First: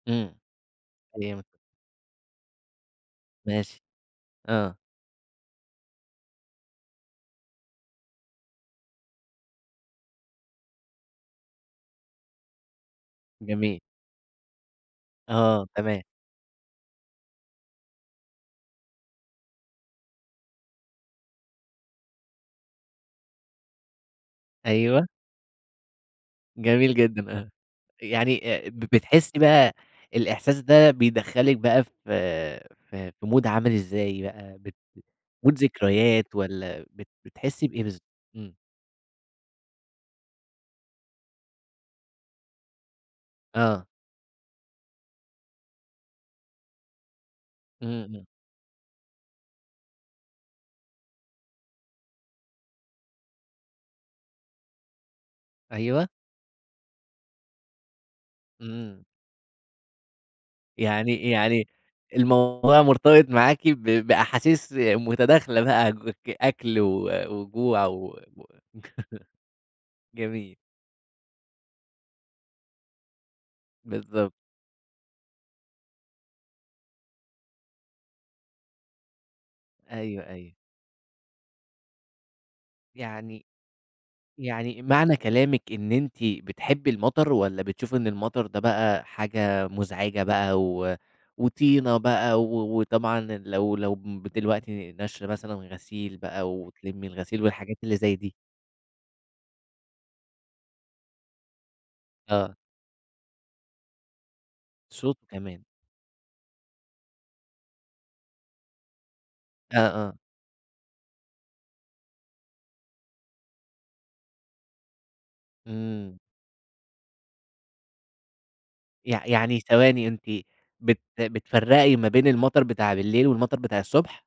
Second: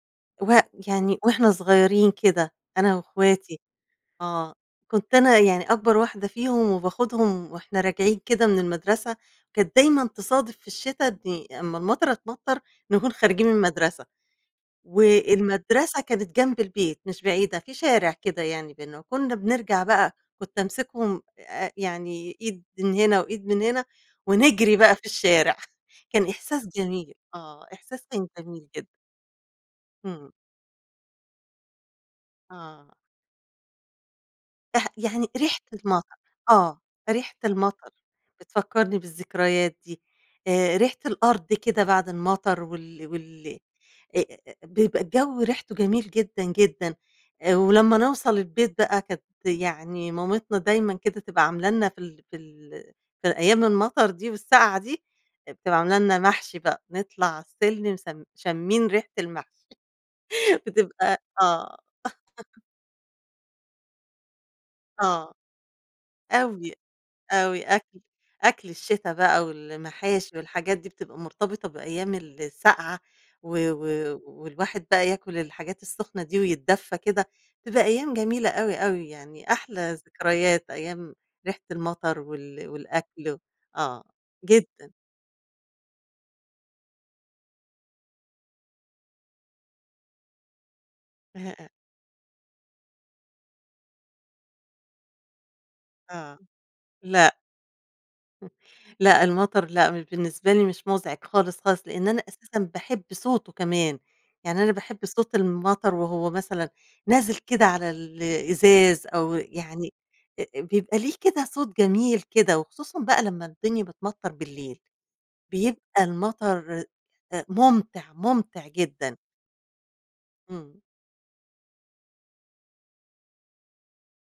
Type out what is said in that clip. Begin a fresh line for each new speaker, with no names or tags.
إمم،
و يعني
جامد.
وإحنا صغيرين كده أنا واخواتي،
ماشي،
آه،
آه.
كنت أنا يعني أكبر واحدة فيهم وباخدهم وإحنا راجعين كده من المدرسة، كانت دايمًا تصادف في الشتا أمّا المطَره تمطَّر نكون خارجين من
جميل.
المدرسة،
آه،
والمدرسة
تمام.
كانت جنب البيت مش بعيدة، في شارع كده يعني بيننا، وكنا بنرجع بقى كنت امسكهم آآ، يعني إيد من هنا وإيد من هنا، ونجري بقى في
أيوه.
الشارع، كان إحساس
جميل
جميل،
جدًا، آه
آه، إحساس كان
يعني
جميل
آآ، ب
جدًا.
بتحسي بقى
همم.
الإحساس ده بيدخل لِك بقى ف
آه.
في مود عامل إزاي بقى؟ بت
رح يعني
مود
ريحة المطر
ذكريات
آه،
والَّا بت
ريحة
بتحسي بإيه
المطر،
بالضب إمم.
بتفكّرني بالذكريات دي آآ، ريحة الأرض كده بعد المطر وال وال
آه.
أ أ بيبقى الجو ريحته جميل جدًا، جدًا، ولمّا
إمم، إمم.
نوصل البيت بقى كانت يعني مامتنا دايمًا كده تبقى عاملة لنا في ال في ال في أيام المطر دي والسقعة دي، بتبقى عاملة
أيوه.
لنا محشي بقى نطلع على السلِّم س شامين
إمم.
ريحة المحشي، بتبقى
يعني يعني
آه.
الموضوع مرتبط معاكِ ب بأحاسيس
آه،
متداخلة بقى،
أوي،
أكل و
أوي.
وجوع
أكل
و و
أكل الشتا بقى والمحاشي
جميل.
والحاجات دي، بتبقى مرتبطة بأيام السقعة، و و
بالضبط.
والواحد بقى ياكل الحاجات السخنة دي، ويتدفى كده، بتبقى أيام جميلة أوي، أوي يعني أحلى
أيوه، أيوه.
ذكريات، أيام ريحة المطر وال والأكل،
يعني
آه
يعني
جدًا.
معنى كلامِك إن أنتِ بتحبي المطر والَّا بتشوفي إن المطر ده بقى حاجة مزعجة بقى، و
[unintelligible]
وطينة بقى و وطبعًا لو لو دلوقتي ناشرة مثلًا غسيل
آه،
بقى وتلِمّي
لأ.
الغسيل والحاجات اللي زي دي؟
[unintelligible] لأ المطر لأ بالنسبة لي مش مزعج خالص، خالص لأن أنا
آه.
أساسًا باحب صوته كمان، يعني أنا باحب
صوت
صوت
كمان.
المطر، وهو مثلًا نازل كده على ال الإزاز أو
آه،
يعني
آه.
آآ، بيبقى ليه كده صوت جميل كده وخصوصًا بقى لمّا الدنيا بتمطّر بالليل، بيبقى
إمم.
المطر ممتع، ممتع جدًا.
يع يعني ثواني أنتِ
إمم.
بت بتفرَّقي ما بين المطر بتاع بالليل والمطر بتاع الصبح؟